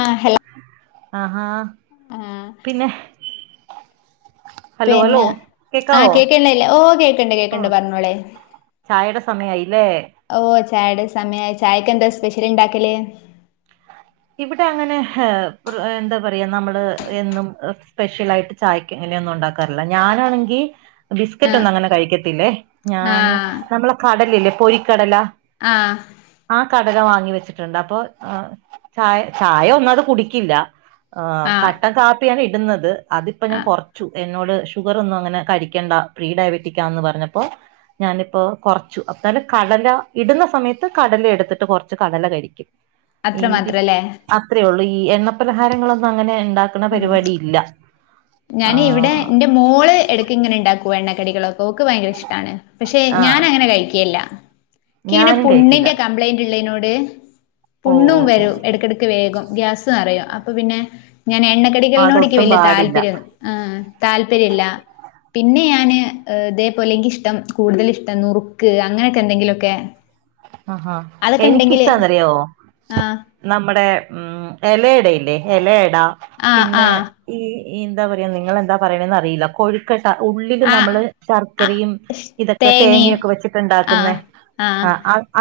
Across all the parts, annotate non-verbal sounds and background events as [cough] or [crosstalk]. ആ ഹലോ ആഹാ ആഹ് പിന്നെ ഹലോ ഹലോ പിന്നെ ആ കേക്കാവോ കേക്കണ്ടല്ലേ ഓ കേൾക്കണ്ട് കേൾക്കണ്ട് പറഞ്ഞോളെ ചായയുടെ സമയയില്ലേ ഓ ചായയുടെ സമയ ചായക്ക്െന്താ സ്പെഷ്യൽ ഇണ്ടാക്കല്േ ഇവിടെ അങ്ങനെ എന്താ പറയാ നമ്മള് എന്നും സ്പെഷ്യല ആായിട്ട് ചായ ഇങ്ങനെയൊന്നും ഉണ്ടാക്കാറില്ല ഞാനാണെങ്കിൽ ബിസ്ക്കറ്റ് ആഹ് ഒന്നും അങ്ങനെ കഴിക്കത്തില്ലേ ഞാന് ആഹ് നമ്മളെ കടലല്ലേ പൊരിക്കടലാ ആഹ് ആ കടക വാങ്ങി വെച്ചിട്ടുണ്ട് അപ്പൊ ചായ ചായ ഒന്നും അത് കുടിക്കില്ല ആ് ആഹ് കട്ടൻ കാപ്പിയാണ് ഇടുന്നത് അതിപ്പ ഞാൻ ആഹ് കുറച്ചു എന്നോട് ഷുഗർ ഒന്നും അങ്ങനെ കഴിക്കണ്ട പ്രീ ഡയബറ്റിക്കാന്ന് പറഞ്ഞപ്പോ ഞാനിപ്പ കുറച്ചു അല് കടല ഇടുന്ന സമയത്ത് കടല എടുത്തിട്ട് കുറച്ച് കടല കഴിക്കും ഈ അത്ര മാത്രല്ലേ അത്രേ ഉള്ളൂ ഈ എണ്ണ പലഹാരങ്ങളൊന്നും അങ്ങനെ ഉണ്ടാക്കണ പരിപാടി ഇല്ല ആ ഞാൻ ഇവിടെ എന്റെ മോള് എടക്ക ഇങ്ങനെ ഉണ്ടാക്കുവ എണ്ണക്കടികളൊക്കെഓക്ക് ഭയങ്ക ഇഷ്ടമാണ് പക്ഷെ ആ ഞാൻ അങ്ങനെ കഴിക്കല്ല എ ഇങ്ങനെ ഞാനും കഴിക്കില്ല പുണ്ണിന്റെ കംപ്ലൈന്റ് ഉള്ളതിനോട് ഓ പുണ്ണും ഓ ഓ വരും ഇടക്കിടയ്ക്ക് വേഗം ഗ്യാസന്ന് അറിയോ അപ്പൊ പിന്നെ ഞാൻ എണ്ണ ടികളിനോടക്ക് അതൊട്ടും വലിയ പാടില്ല താല്പര്യം ആ താല്പര്യം ഇല്ല പിന്നെ ഞാാന് ഇതേപോലെങ്ക ഇഷ്ടം കൂടുതല ഇഷ്ടം നുറുക്ക് അങ്ങനെയൊക്കെ എന്തെങ്കിലുംക്കെ [inaudible] ആഹാ എനക്ക് ഇഷ്ടാന്നറിയോ ആഹ് നമ്മുടെ ഉം എലടല്ലേ എലട ആഹ് പിന്നെ ആഹ് ഈഈ എന്താ പറയാ നിങ്ങൾെന്താ പറയണന്ന് അറിയില്ല കൊഴ കേട്ട ഉള്ളില് നമ്മള് ആഹ് അ ശർക്കരയും ഇതൊക്കെ തേങ്ങയൊക്കെ വെച്ചിട്ട്ഉണ്ടാക്കുന്ന ആഹ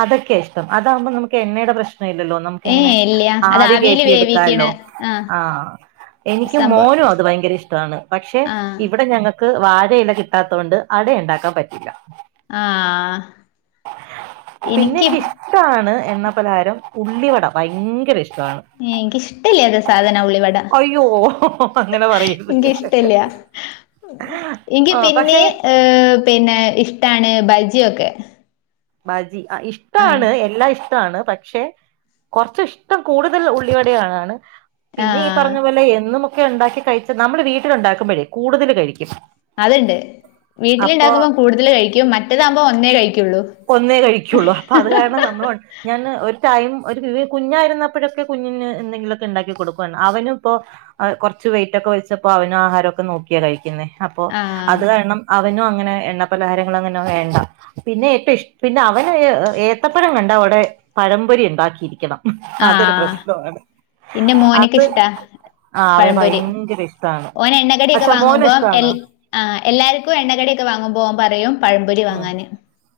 അതൊക്കെ ഇഷ്ടംതാക്പ നമു എണ്ണയുടെ പ്രശ്ം പ്രല്ലല്ലോ നമുക്കിങ്ങനെ ഏഹ് ഇല്ല അത് ആവി ആവിയിൽ വേവിക്കണ കേയറ്റിയെടുക്കാല്ലോ ആഹ് ആഹ എനിക്ക് സംഭവം മോനും അത് ഭയങ്കര ഇഷ്ടമാണ് പക്ഷെ ആഹ് ഇവിടെ ഞങ്ങൾ ക്ക് വാഴയില കിട്ടാത്തോകൊണ്ട് അട ഉണ്ടാക്കാൻ പറ്റില്ല ആഹ് പിന്നെ എനിക്ക് ഇഷ്ടാണ് എണ്ണ പലഹാരം ഉള്ളിവട ഭയങ്കര ഇഷ്ടമാണ് എനിക്ക്ഇഷ്ടല്ലാത സാധന ഉള്ളി വട അയ്യോ അങ്ങനെ പറയരുത് എനക്ക് ഇഷ്ടല്ല എനിക്ക് ആ പിന്നെ പക്ഷെ ഏ പിന്നെ ഇഷ്ടാണ് ബജിയൊക്കെ ബജി ആഹ് ആഹ് ഇഷ്ടാണ് എല്ലാം ഇഷ് ഷ്ടാണ് പക്ഷെ കൊറച്ച് ഇഷ്ടം കൂടുതൽ ഉള്ളിവടയൊടെയാണ് പിന്നെ ഈ ആഹ് പറഞ്ഞ പോലെ എന്നുമൊക്കെ ഉണ്ടാക്കി കഴിച്ച നമ്മള് വീട്ടിലുണ്ടാക്കുമ്പോഴേ കൂടുതൽ കഴിക്കും അതുണ്ട് അപ്പൊ വീട്ടിലുണ്ടാക്കുമ്പോൾ കൂടുതൽ കഴിക്കും മറ്റേതാകുമ്പോൾ ഒന്നേ കഴിക്കുള്ളൂ ഒന്നേ കഴിക്കുള്ളൂ അപ്പൊ അത് കാരണം നമ്മൾ ഞാന് ഒരു ടൈം ഒരു വിവേ കുഞ്ഞായിരുന്നപ്പോഴൊക്കെ കുഞ്ഞിന് എന്തെങ്കിലുക്കെ ഇ ണ്ടാക്കി കൊടുക്കുവാര്ന്ന് അവനും ഇപ്പോ ആ കൊറച്ച് വെയിറ്റ് ഒക്കെ വെച്ചപ്പോ അവനആഹാരംക്കെ നോക്കിയാ കഴിക്കുന്നേ അപ്പോ ആഹ് അത് കാരണം അവനും അങ്ങനെ എണ്ണ പലഹാരങ്ങളും അങ്ങനെെ വേണ്ട പിന്നെ പിന്നെ അവന് ഏത്തപ്പഴം കണ്ട ഓടെ പഴംപൊരി ഇ- ണ്ടാക്കിയിരിക്കണം. അതൊരു പ്രശ്നമാണ് പിന്നെ മോനക്ക് അത് ഇഷ്ടാ ആ അവന് പഴംപൊരി ഭയങ്കര ഇഷ്ടാണ് ഓനഎണ്ണകടിക്കെ അച്ഛാ മോന് വാങ്ങുമ്പോ എ ഇഷ്ടാണ് ആ എല്ലാവർക്കും എണ്ണ കടിയോ ക്കെ വാങ്ങ്മ്പോ ഓൻ പറയും. പഴംപൊരി ആ വാങ്ങാന്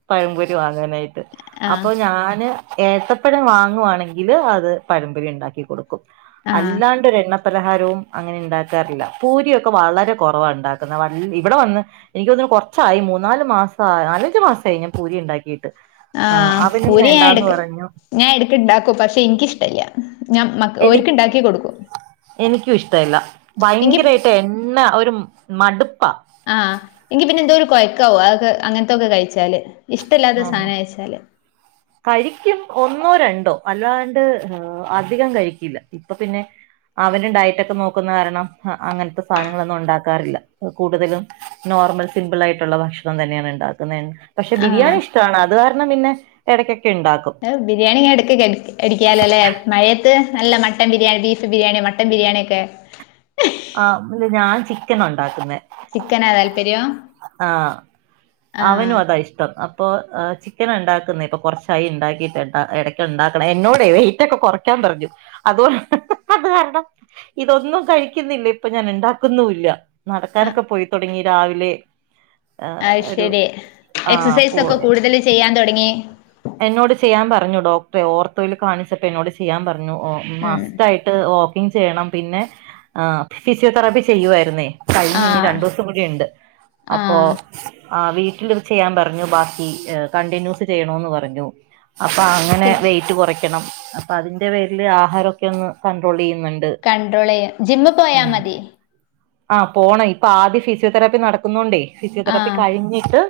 പഴംപൊരി വാങ്ങാനായിട്ട് ആഹ് അപ്പൊ ഞാന് ഏത്തപ്പഴം വാങ്ങുവാണെങ്കില് അത് പഴംപൊരി ഉണ്ടാക്കി കൊടുക്കും ആഹ് അല്ലാണ്ട് എണ്ണ പലഹാരവും അങ്ങനെ ഇ ണ്ടാക്കാറില്ല പൂരിയൊക്കെ വളരെ കൊറവ ഇണ്ടാക്കുന്ന വ ഇവിടെ വന്ന് എനിക്ക് തോന്നുന്നു കൊറച്ചായി മൂന്നാല് മാസഅ നാലഞ്ചു മാസായി ഞാൻ പൂരി ഉണ്ടാക്കിയിട്ട് ആ ആഹ് അവലും പൂരി ഞാൻ വേണ്ടാന്ന് എടക്ക് പറഞ്ഞു ഞാൻ എടുക്ക് ഇണ്ടാക്കും പക്ഷെ എനിക്ക്ഷ്ടല്ല ഞാൻ മ്മ എനി എനിക്കും ഇഷ്ടല്ല എനിക്ക് ഭയങ്കരആ ട്ടെണ്ണ ഒരു മടുപ്പാ ആഹ് എങ്കി പിന്നെ എന്തോ ഒരു കൊഴയ്ക്കാവോ അതൊക്കെ അങ്ങനത്തൊക്കെ കഴിച്ചാല് ഇഷ്ടമല്ലാത്ത ആഹ് സാധനം കഴച്ചാല് കഴിക്കും ഒന്നോ രണ്ടോ അല്ലാണ്ട് അധികം കഴിക്കില്ല ഇപ്പൊ പിന്നെ അവരും ഡയറ്റഒക്കെ നോക്കുന്ന കാരണം അ അങ്ങനത്തെ സാധനങ്ങളൊന്നും ഉണ്ടാക്കാറില്ല കൂടുതലും നോർമൽ സിമ്പിൾആയിട്ടുള്ള ഭക്ഷണം തന്നെയാണ് ഇ- ണ്ടാക്കുന്നെ പക്ഷെ ആഹ് ബിരിയാണി ഇഷ്ടമാണ് അത് കാരണം പിന്നെ ഇടയ്ക്കൊക്കെ ഇണ്ടാക്കും ബിരിയാണി ഇങ്ങ എടക്ക എടിക്കാലോ അല്ലേ മഴയത്ത് നല്ല mutton biryani buff biryani mutton ബിരിയാണിയക്കെ ആ ഇല്ല ഞാൻ ചിക്കനഉണ്ടാക്കുന്നെ ചിക്കനാ താല്പര്യം ആഹ് അവനും അതാ ആഹ് ഇഷ്ടം അപ്പൊ ഏ ചി ചിക്കന ഇണ്ടാക്കുന്നെ ഇപ്പൊ കൊ റച്ചായി ഇണ്ടാക്കിട്ട് ട്ടോ എടയ്ക്ക ഉണ്ടാക്കണം എന്നോടെ വെയിറ്റ് ഒക്കെ കൊറയ്ക്കാൻ പറഞ്ഞു അതോ അത് കാരണം ഇതൊന്നും കഴിക്ക ക്കിന്നില്ല ഇപ്പൊ ഞാൻ ഉണ്ടാക്കുന്നുല്ല നടക്കാനൊക്കെ പോയി തൊടങ്ങി രാവിലെ ഒരു അയ്ശരി ആ എക്സസൈസ പോ ഒക്കെ കൂടുതല്ചെയ്യാൻ തൊടങ്ങി എന്നോട് ചെയ്യാൻ പറഞ്ഞു ഡോക്ടറെ ഓർത്തോയിൽ കാണിച്ചപ്പോ എന്നോട് ചെയ്യാൻ പറഞ്ഞു ഒ ഉം മസ്റ്റആയി ട്ട് വോക്കിങ് ചെയ്യണം പിന്നെ ഫിസിയോതെറാപ്പി ചെയ്യുആരുന്നേ കഴിഞ്ഞീ ഇനി ആഹ് രണ്ടു ദിവസം കൂടി ഉണ്ട് അപ്പോ ആഹ് ആ വീട്ടിൽത് ചെയ്യാൻ പറഞ്ഞു ബാക്കി കണ്ടിന്യൂസ് ചെയ്യണന്ന് പറഞ്ഞു അപ്പൊ അങ്ങനെ ഫിസ് വെയിറ്റ് കുറയ്ക്കണം അപ്പ അതിൻന്റെ പേരില് ആഹാരമൊക്കെ ഒന്ന് കണ്ട്രോൾ ചെയ്യുന്നുണ്ട് കൺണ്ട്രോൾ ചെയ്യാൻ ജിമ്മി പോയാൽ മതി ആഹ് പോണം ഇപ്പൊ ആദ്യം ഫിസിയോതെറാപ്പി നടക്കുന്നുണ്ടേ ഫിസിയോതെറാപ്പി കഴിഞ്ഞിട്ട്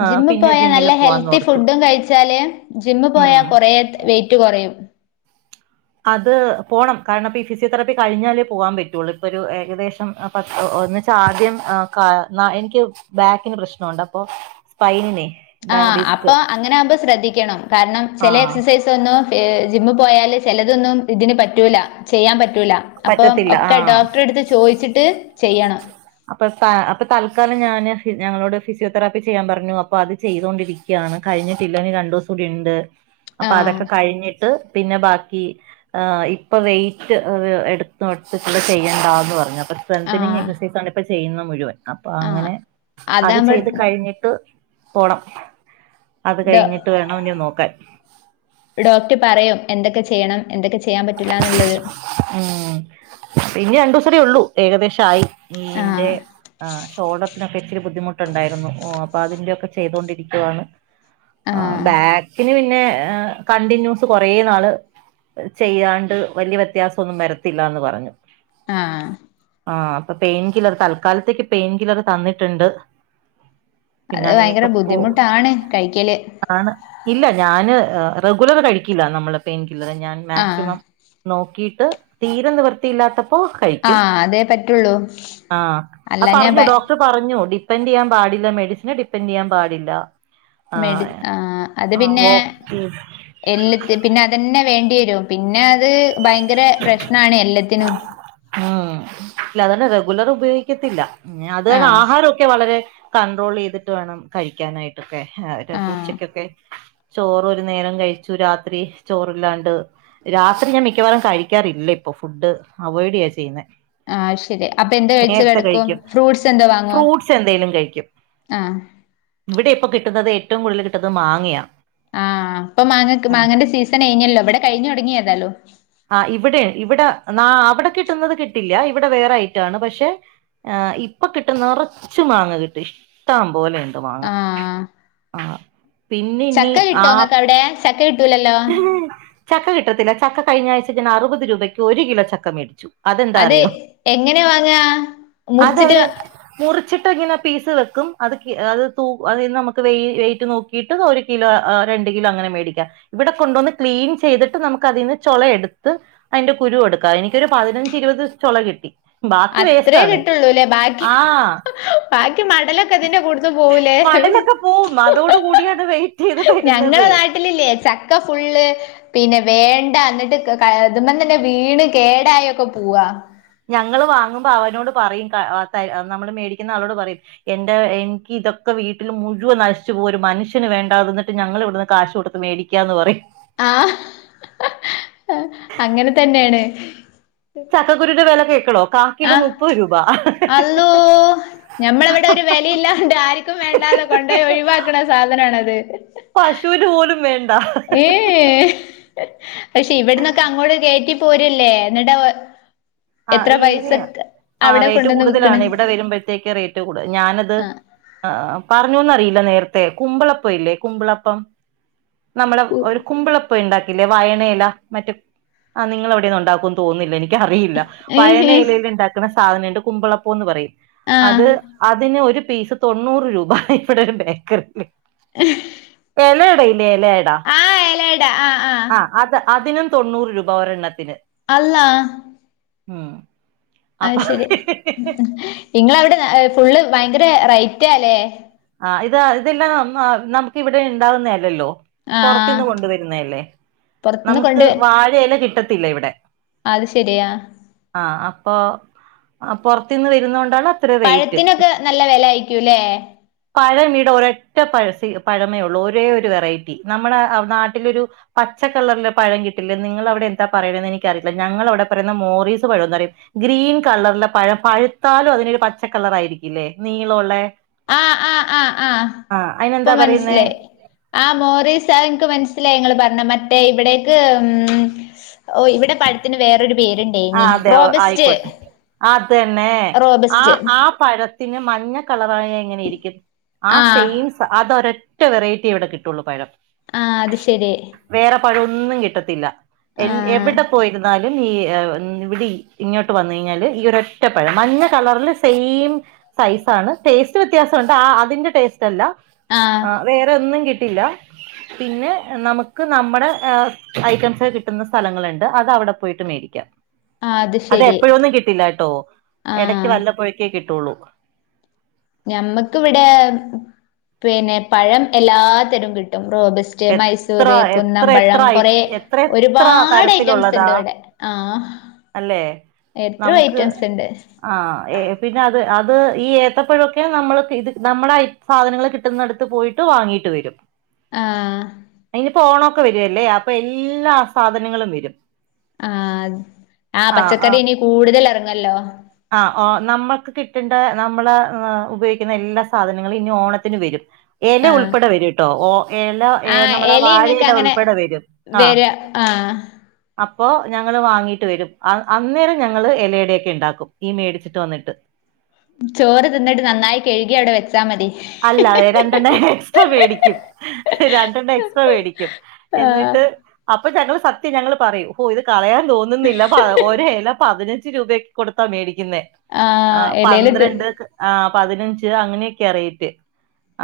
ആ ജിമ്മിൽ പിന്നെ പോയാ നല്ല ജിമ്മില് ഹെൽത്തി പോവാന്നോർത്തു ഫുഡും കഴിച്ചാല് ജിമ്മി പോയാ ഉം കൊറെ വെയിറ്റ് കൊറയും. അത് പോണം കാരണം ഇപ്പ ഈ ഫിസിയോതെറാപ്പി കഴിഞ്ഞാലേ പോകാൻ പറ്റുള്ളൂ ഇപ്പൊ ഒരു ഏകദേശം ഒന്നിച്ചാദ്യം ആ ക ന എനിക്ക് ബാക്കിന് പ്രശ്നുണ്ട് അപ്പൊ പൈനിനെ ആഹ് അപ്പൊ അങ്ങനെ ആകുമ്പോ ശ്രദ്ധിക്കണം കാരണം ആ ചില എക്സസൈസ് ന്നും എഹ് ജിമ്മ് പോയാല് ചിലതൊന്നും ഇതിന് പറ്റൂല ചെയ്യാൻ പറ്റൂല അപ്പൊ പറ്റത്തില്ല ഒക്കെ ആ ഡോക്ടറെടുത്ത് ചോദിച്ചിട്ട് ചെയ്യണം അപ്പൊ ത അപ്പൊ തൽക്കാലം ഞാന് ഞങ്ങളോട് ഫിസിയോതെറപ്പി ചെയ്യാൻ പറഞ്ഞു അപ്പൊ അത് ചെയ്തോണ്ടിരിക്ക ക്കാണ് കഴിഞ്ഞിട്ടില്ല നി രണ്ടു ദിവസം കൂടി ഉണ്ട് അപ്പൊ ആഹ് അതൊക്കെ കഴിഞ്ഞിട്ട് പിന്നെ ബാക്കി ഇപ്പൊ വെയ്റ്റ് എടുത്തട്ടട്ടുള്ള ചെയ്യണ്ടാന്ന് പറഞ്ഞ സ്ട്രെതനിങ് ആഹ് എക്സസൈസാണ് ഇപ്പൊ ചെയ്യുന്ന മുഴുവൻ അപ്പൊ ആഹ് അങ്ങനെ അത് അതാകുമ്പോ ചെയ്ത് കഴിഞ്ഞിട്ട് പോണം അത് ഡോ കഴിഞ്ഞിട്ട് വേണം നി നോക്കാൻ ഡോക്ടർ പറയും എന്തൊക്കെ ചെയ്യണം എന്തൊക്കെ ചെയ്യാൻ പറ്റില്ലാന്നുള്ളത് ഉംമ് പിന്നെ രണ്ടുസം ടി ഉള്ളൂ ഏകദേശം ആയി ന്റെ ആഹ് ആ് ഷോഡറിനൊക്കെ ഇച്ചിരി ബുദ്ധിമുട്ടുണ്ടായിരുന്നു ഓ അപ്പൊ അതിന്റെയൊക്കെ ചെയ്തോണ്ടിരിക്കുവാണ് ആഹ് ബാക്കില് പിന്നെ കണ്ടിന്യൂസ് കുറേ നാള് ചെയ്യാണ്ട് വലിയ വ്യത്യാസമൊന്നും വരത്തില്ലന്ന് പറഞ്ഞു ആഹ ആ അപ്പൊ പെയിൻ കില്ലർ തൽക്കാലത്തേക്ക് പെയിൻ കില്ലർ തന്നിട്ടുണ്ട് പിന്നെ അത് ഭയങ്കര അങ്ങനെയൊക്കെ പോ ബുദ്ധിമുട്ടാണ് കഴിക്കല് ആണ് ഇല്ല ഞാന് റെഗുലർ കഴിക്കില്ല നമ്മള് പെയിൻ കില്ലർ ഞാൻ മാക്സി ആഹ് നോക്കിയിട്ട് തീരെ നിവൃത്തിയില്ലാത്തപ്പോ യിക്കും ആഹ് അതേ പറ്റുള്ളൂ ആ അല്ലാഞ്ഞാ ഭ പറഞ്ഞു ഡോ ക്ഡർ പറഞ്ഞു ഡിപ്പൻറ് യ്യാൻ പാടില്ല മെഡിസിനെ ഡിപ്പെൻഡറ് ചെയ്യാൻ പാടില്ല മെഡ ആഹ് അത് ആ പിന്നെ വോക്ക് എല്ലത്തി പിന്നെ അതന്നെ വേണ്ടി വരും പിന്നെ അത് ഭയങ്കര പ്രശ്നാണ് എല്ലത്തിനും ഉംമ് ഇല്ല അതന്നെ റെഗുലർ ഉപയോഗിക്കത്തില്ല അത ആഹ് ആഹാരം വളരെ കണ്ട്രോൾ ചെയ്തിട്ട് വേണം കഴിക്കാനായിട്ടൊക്കെ ആഹ് ഉച്ചക്കൊക്കെ ചോറ ഒരു നേരം കഴിച്ചു രാത്രി ചോറില്ലാണ്ട് രാത്രി ഞാൻ മിക്കവാറും കഴിക്കാറില്ല ഇപ്പൊ ഫുഡ് അവോയ്ഡ് ചെയ്യാ ചെയ്യുന്നേ ആഹ് ശരി അപ്പൊ എന്ത കഴിച്ചു നേരത്തെ കിടക്കും കഴിക്കും ഫ്രൂട്ട്സ് എന്താ വാങ്ങോ ഫ്രൂട്ട്സ് എന്തേലും കഴിക്കും ആഹ് ഇവിടെ ഇപ്പൊ കിട്ടുന്നത് ഏറ്റവും കൂടുതൽ കിട്ടുന്നത് മാങ്ങയാ ആഹ് പ്പൊ മാങ്ങ മാങ്ങന്റെ സീസണിനല്ലോ ഇവിടെ കഴിഞ് തോടങ്ങി യെതാലും ആഹ് ഇവിടെ ഇവിടെ ന അവിടെ കിട്ടുന്നത് കിട്ടില്ല ഇവിടെ വേറെ ഐറ്റാണ് പക്ഷെ ആഹ് ഇപ്പൊ കിട്ട് നിറച്ച് മാങ്ങ കിട്ടയി ഇഷ്ടം പോലെുണ്ട് മാങ്ങാ ആഹ് ആ പിന്നെ ഇനി ആഹ് ചക്കകിട്ടൂലല്ലോ ചക്ക കിട്ടത്തില്ല ചക്ക കഴിഞ്ഞ ആഴ്ച ഞാൻ അറുപത് രൂപയ്ക്ക് ഒരു കിലോ ചക്ക മേടിച്ചു അതെന്താ അതെ അറിയോ എങ്ങനെ വാങ്ങാ മുറിച്ചിട്ട് അതവര് മുറിച്ചിട്ട് ഇങ്ങനെ പീസ് വെയ്ക്കും അത് അത് ത അതിൽ നിന്ന് നമക്ക് വയ്റ്റ് നോക്കി ട്ട് ഒരു കിലോ രണ്ട് കിലോ അങ്ങനെ മേടിക്കാം ഇവിടെ കൊണ്ടുവന്ന് ക്ലീൻ ചെയ്തിട്ട് നമുക്ക് അതിൽന്ന് ചൊള എടുത്ത് അതിന്റെ കുരുവെടുക്കാം എനിക്കൊരു പതിനഞ്ച് ഇരുപത് ചൊള കിട്ടി ബാക്കി അത്രയേ വേസ്റ്റാണ് കിട്ടുള്ളൂല്ലേ ബാക്കി ആഹ് ബാക്കി മടലൊക്കെ അതിന്റെ കൂട്ത് പോവൂലേ മടലൊക്കെ പോവും അതോട് കൂടിയാണ് വെയിറ്റ് ചെയ്ത് തരുന്നത് ഞങ്ങള നാട്ട ട്ടിലില്ലേ ചക്ക ഫുള്ള് പിന്നെ വേണ്ട ന്നിട്ട് അതുമ്പം തന്നെ വീണ് കേടായോക്കെ പോവാ ഞങ്ങള് വാങ്ങുമ്പോ അവനോട് പറയും ക ത നമ്മള് മേടിക്കുന്ന ആളോട് പറയും എന്റെ എനിക്ക് ഇതൊക്കെ വീട്ടിൽ മുഴുവൻ നശിച്ചു പോവും ഒരു മനുഷ്യന് വേണ്ടാ എന്നിട്ട് ഞങ്ങൾ ഇവിടുന്ന് കാശ് കൊടുത്ത് മേടി ക്കാന്ന് പറയും ആഹ് അങ്ങനെ തന്നെയാണ് ചക്കക്കുരുവിന്റെ വെല കേക്കണോ കാക്കിലോ ആഹ് മുപ്പത് രൂപ. അള്ളോ ഞമ്മളിവിടെ ഒരു വെലിയില്ലാണ്ട് ആർക്കും വേണ്ടാതെ കൊണ്ടോയി ഒയ് വാക്കണ സാധനണത് പശുന് പോലും വേണ്ട. ഏഹ് പക്ഷെ ഇവിടന്നൊക്കെ അങ്ങോട് കയറ്റി പോരല്ലേ എന്നിട്ടാ ആ ഈ ആ റേറ്റ് കൊണ്ടന്ന് വിക്കണ്. കൂടുതലാണ് ഇവിടെ വരുമ്പഴത്തേക്ക് റേറ്റ് കൂടുത ഞാനത്. ആഹ് ആ പറഞ്ഞുന്നറിയില്ല നേരത്തെ കുമ്പളപ്പവില്ലേ കുമ്പളപ്പം നമ്മള കു ഒരു കുമ്പിളപ്പ ഇണ്ടാ ല്ലേ വയനയില മറ്റെ ആ നിങ്ങളവിടെയൊന്നും ഒണ്ടാക്കോന്ന് തോന്നുന്നില്ല എനിക്കറിയില്ല ഏഹ്! വയണയിലയിൽ ഇണ്ടാക്കണ സാധനണ്ട് കുമ്പളപ്പംന്ന് പറയും ആഹ്. അത് അതിന് ഒരു പീസ് തൊണ്ണൂറ് രൂപ ഇവിടെ ഒരു ബേക്കറീല് ഏഹ് എലയട ഇല്ലേ എലയട ആഹ് അത് അതിനും തൊണ്ണൂറ് രൂപ ഒരെണ്ണത്തിന് അള്ളാ.. ഉം. അപ്പൊ അയ് ശരി ഇങ്ങളവിടെ ഫുള്ള് ഭയങ്കര റേറ്റാല്ലേ? ആഹ് ഇത് ഇതെല്ലാം നമ്മ നമുക്ക് ഇവിടെ ഇണ്ടാവുന്നേയല്ലല്ലോ. ആഹ്. പൊറത്തിന്ന് കൊണ്ടുവരുന്നയല്ലേ? പൊറത്തുന്ന് നമക്ക് കൊണ്ട് വാഴയില കിട്ടത്തില്ല ഇവിടെ- അത് ശരിയാ. ആഹ് അപ്പൊ പൊറത്തിന്ന് വരുന്നോണ്ടാണ് അത്ര റേറ്റ് പഴത്തിനൊക്കെ നല്ല വെല ആയിക്കൂലേല്ലേ. പഴമിവിടെ ഒരൊറ്റ പഴ സി പഴമേ ഉള്ളൂ ഒരേ ഒരു വെറൈറ്റി നമ്മടെ നാട്ടിലൊരു പച്ചക്കളറില് പഴം കിട്ടില്ലേ നിങ്ങളവിടെ എന്താ പറയണെന്ന് എനിക്കറിയില്ല ഞങ്ങളവിടെ പറയുന്നെ മോറീസ് പഴന്ന് പറയും ഗ്രീൻ കളറിലെ പഴം പഴുത്താലും അതിനൊരു പച്ചക്കളറായിരിക്കില്ലേ നീളോള്ളെ ആ ആഹ് ആഹ് ആ ഇപ്പം അതിനെന്താ പറയുന്നേ മനസിലായി. ആഹ് മോറീസ അയ് ഇന്ക്ക് മനസ്സിലായി ഇങ്ങള് പറഞ്ഞ മറ്റേ ഇവിടേക്ക് ഉം.. ഓഹ് ഇവിടെ പഴത്തിന് വേറൊരു പേര് ആഹ് അതെ ആയിക്കോട്ട് അതന്നെ ആ റോബസ്റ്റ് ആ പഴത്തിന് മഞ്ഞ കളറായ എങ്ങനെയിരിക്കും ആ ആഹ് സെയിം അതൊരൊറ്റ വെറൈറ്റിയെ ഇവിടെ കിട്ടുള്ളൂ പഴം. ആഹ് അത് ശരി. വേറെ പഴൊന്നും കിട്ടത്തില്ല എ ആഹ് എവിടെ പോയിരുന്നാലും ഈ ഇവിടി ഇങ്ങോട്ട് വന്ന് കഴിഞ്ഞാല് ഈ ഒരൊറ്റപ്പഴം മഞ്ഞ കളറില് സെയിം സൈസാണ് ടേസ്റ്റ് വ്യത്യാസണ്ട് ആ അതിന്റെ ടേസ്റ്റല്ല ആഹ് വേറെയൊന്നും കിട്ടില്ല. പിന്നെ നമക്ക് നമ്മടെ ഐറ്റംസൊക്കെ കിട്ടുന്ന സ്ഥലങ്ങളുണ്ട് അത് അവടെ പോയിട്ട് മേടിക്കാം. ആഹ് അത് ശരി അതെപ്പഴൊന്നും കിട്ടില്ലാട്ടോ എടക്ക് ആഹ് വല്ലപ്പോഴേക്കേ കിട്ടുള്ളൂ. ഞമ്മക്ക്‌ ഇവിടെ പിന്നെ പഴം എല്ലാത്തരം കിട്ടും റോബസ് റ്റ് എത്ര മൈസൂര് എത്ര എത്ര കുന്നംപഴം ഐ കൊറെ എത്ര എത്ര ഒരുപാട് ഐറ്റംസ്ണ്ട് തരത്തിലുള്ളതാ ഇവിടെ ആഹ്.. അല്ലേ എത്രൊ നമുക്ക് ഐറ്റംസ്ണ്ട്. ആ ഏ പിന്നെ അത് അത് ഈ ഏത്തപ്പോഴൊക്കെ നമ്മള് ഇത് നമ്മടെ സാധനങ്ങള് കിട്ടുന്നടത്ത് പോയിട്ട് വാങ്ങിയിട്ട് വരും. ആഹ്. ഇനിയിപ്പോ ഓണോക്കെ വരുവല്ലേ അപ്പൊ എല്ലാ സാധനങ്ങളും വരും. ആഹ് ആ പച്ചക്കറി ഇനി കൂടുതൽ ഇറങ്ങുവല്ലോ? ആ ഒ നമ്മൾക്ക് കിട്ടേണ്ട നമ്മള് ഉപയോഗിക്കുന്ന എല്ലാ സാധനങ്ങളും ഇനി ഓണത്തിന് വരും. എല ആഹ് ഉൾപ്പെടെ വരുട്ടോ ഓ എല ഏ ആഹ് നമ്മളെ എലി ഇങ്ങക്ക് വാഴയില അങ്ങനെ ഉൾപ്പെടെ വരും ആഹ് വര ആഹ് അപ്പോ ഞങ്ങള് വാങ്ങീട്ട് വരും അന്നേരം ഞങ്ങള് ഇലയടയൊക്കെണ്ടാക്കും ഈ മേടിച്ചിട്ട് വന്നിട്ട്. ചോറ് തിന്നിട്ട് നന്നായി കഴുകി അവടെ വെച്ചാ മതി അല്ല രണ്ടെണ്ണം എക്സ്ട്രാ വേടിക്കും രണ്ടെണ്ണം എക്സ്ട്രാ വേ ടിക്കും ആഹ് എന്നിട്ട് അപ്പൊ ഞങ്ങൾ സത്യം ഞങ്ങൾ പറയൂ ഇത് കളയാൻ തോന്നുന്നില്ല ഒരല പതിനഞ്ച് രൂപക്ക കൊടുത്താ മേടിക്കുന്നേ ആഹ് എലേല് തി പന്ത്രണ്ട് ആഹ് പതിനഞ്ച് അങ്ങനെയൊക്കെയറി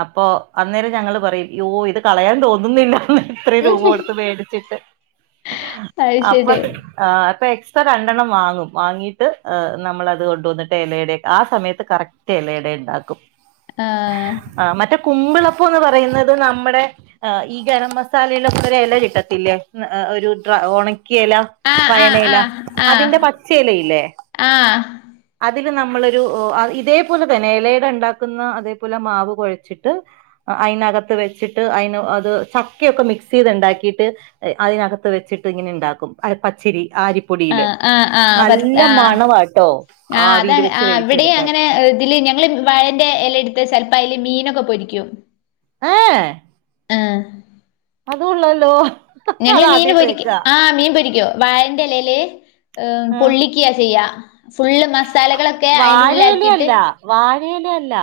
അപ്പൊ അന്നേരം ഞങ്ങള് പറയും യോ ഇത് കളയാൻ തോന്നുന്നില്ല എത്ര രൂപ കൊടുത്ത് മേടിച്ചിട്ട് അത് ശരി അപ്പത് ആഹ് അപ്പ എക്സ്ട്രാ രണ്ടെണ്ണം വാങ്ങും വാങ്ങിട്ട് നമ്മളത് കൊണ്ടുവ വന്നിട്ട് ഇലയുടെ ആ സമയത്ത് കറക്റ്റ് എലടെ ഇണ്ടാക്കും ആഹ് ആ മറ്റേ കുമ്പിളപ്പൊ എന്ന് പറയുന്നത് നമ്മടെ ആഹ് ഈ ഗരം മസാലയിലൊക്കെ ഒരെല കിട്ടത്തില്ലേ ഒരു ഡ്ര ഒണക്കിയ എല ആഹ് വയനയില ആഹ് ആഹ് അതിന്റെ പച്ചയെല ഇല്ലേ ആഹ് ആഹ് അതില് നമ്മളൊരു ഇതേപോലെ എലയടണ്ടാക്കുന്ന അതേപോലെ മാവ് കുഴച്ചിട്ട് അയിനകത്ത് വെച്ചിട്ട് അയിന് അത് ചക്കയൊക്കെ മിക്സ് ചെയ്ത്ണ്ടാക്കിട്ട് അതിനകത്ത് വെച്ചിട്ട് ഇങ്ങനെ ഉണ്ടാക്കും പച്ചിരി ആരിപ്പ ആ ആഹ് ആആ മണവാട്ടോ ആ അത ആവിയിൽ വെച്ച് ആ വിടെ വേവിച്ചെടുക്കാൻ അങ്ങനെ തില് ഞങ്ങള് വഴന്റെ എല എടുത്ത് ചെലപ്പ അയ്ല് മീനൊക്കെ പൊരിക്കും ഏഹ് ഏഹ് ഏഹ് അതുള്ളല്ലോ ഞങ്ങള് അത് മീന് ആദ്യമായിട്ട് പൊരിക്കും വെക്കുക ആ മീൻ പൊരിക്കോ വാഴന്റെ എ ലേല് പൊള്ളിക്കും ആ പൊരിക്ക ചെയ്യ ഫുള്ള് മസാലകളൊക്കെ അയിന്റെ ഉള്ളിലാക്കിയിട്ട് വാഴയില അല്ല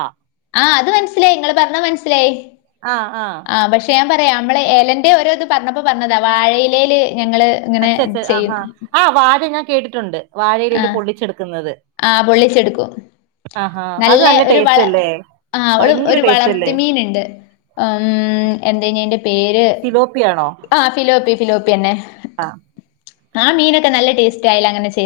ആഹ് അത് മനസ്സിലായി ഇങ്ങള് പറഞ്ഞത് മനസ്സിലായി ആഹ് ആഹ് ആഹ് പക്ഷേ ഞാൻ പറയാം നമ്മള് എലൻ്റെ ഓരോ ഇത് പറഞ്ഞപ്പോൾ പറഞ്ഞതാ വാഴയിലേല് ഞങ്ങൾ ഇങ്ങനെ അച്ച അച്ച ചെയ്ത് ആഹാ ആഹ് വാഴ ഞാൻ കേട്ടിട്ടുണ്ട് ആ വാഴയിലേൽ പൊള്ളിച്ചെടുക്കുന്നത് ആ പൊള്ളിച്ചെടുക്കും ആഹാ അത് നല്ല ഒരു വള ടേസ്റ്റല്ലേ ആ ഒരു ഭയങ്കര ഒരു ടേസ്റ്റല്ലേ വളർത്തുമീനുണ്ട്. ഉം എന്തെനി അയിന്റെ പേര് സിലോപ്പിയാണോ ആഹ് ഫിലോപ്പി ഫിലോപ്പിയന്നെ ആഹ് മീനൊക്കെ നല്ലടേസ്റ്റ് ആയലെ അങ്ങനെ ചെയ്യ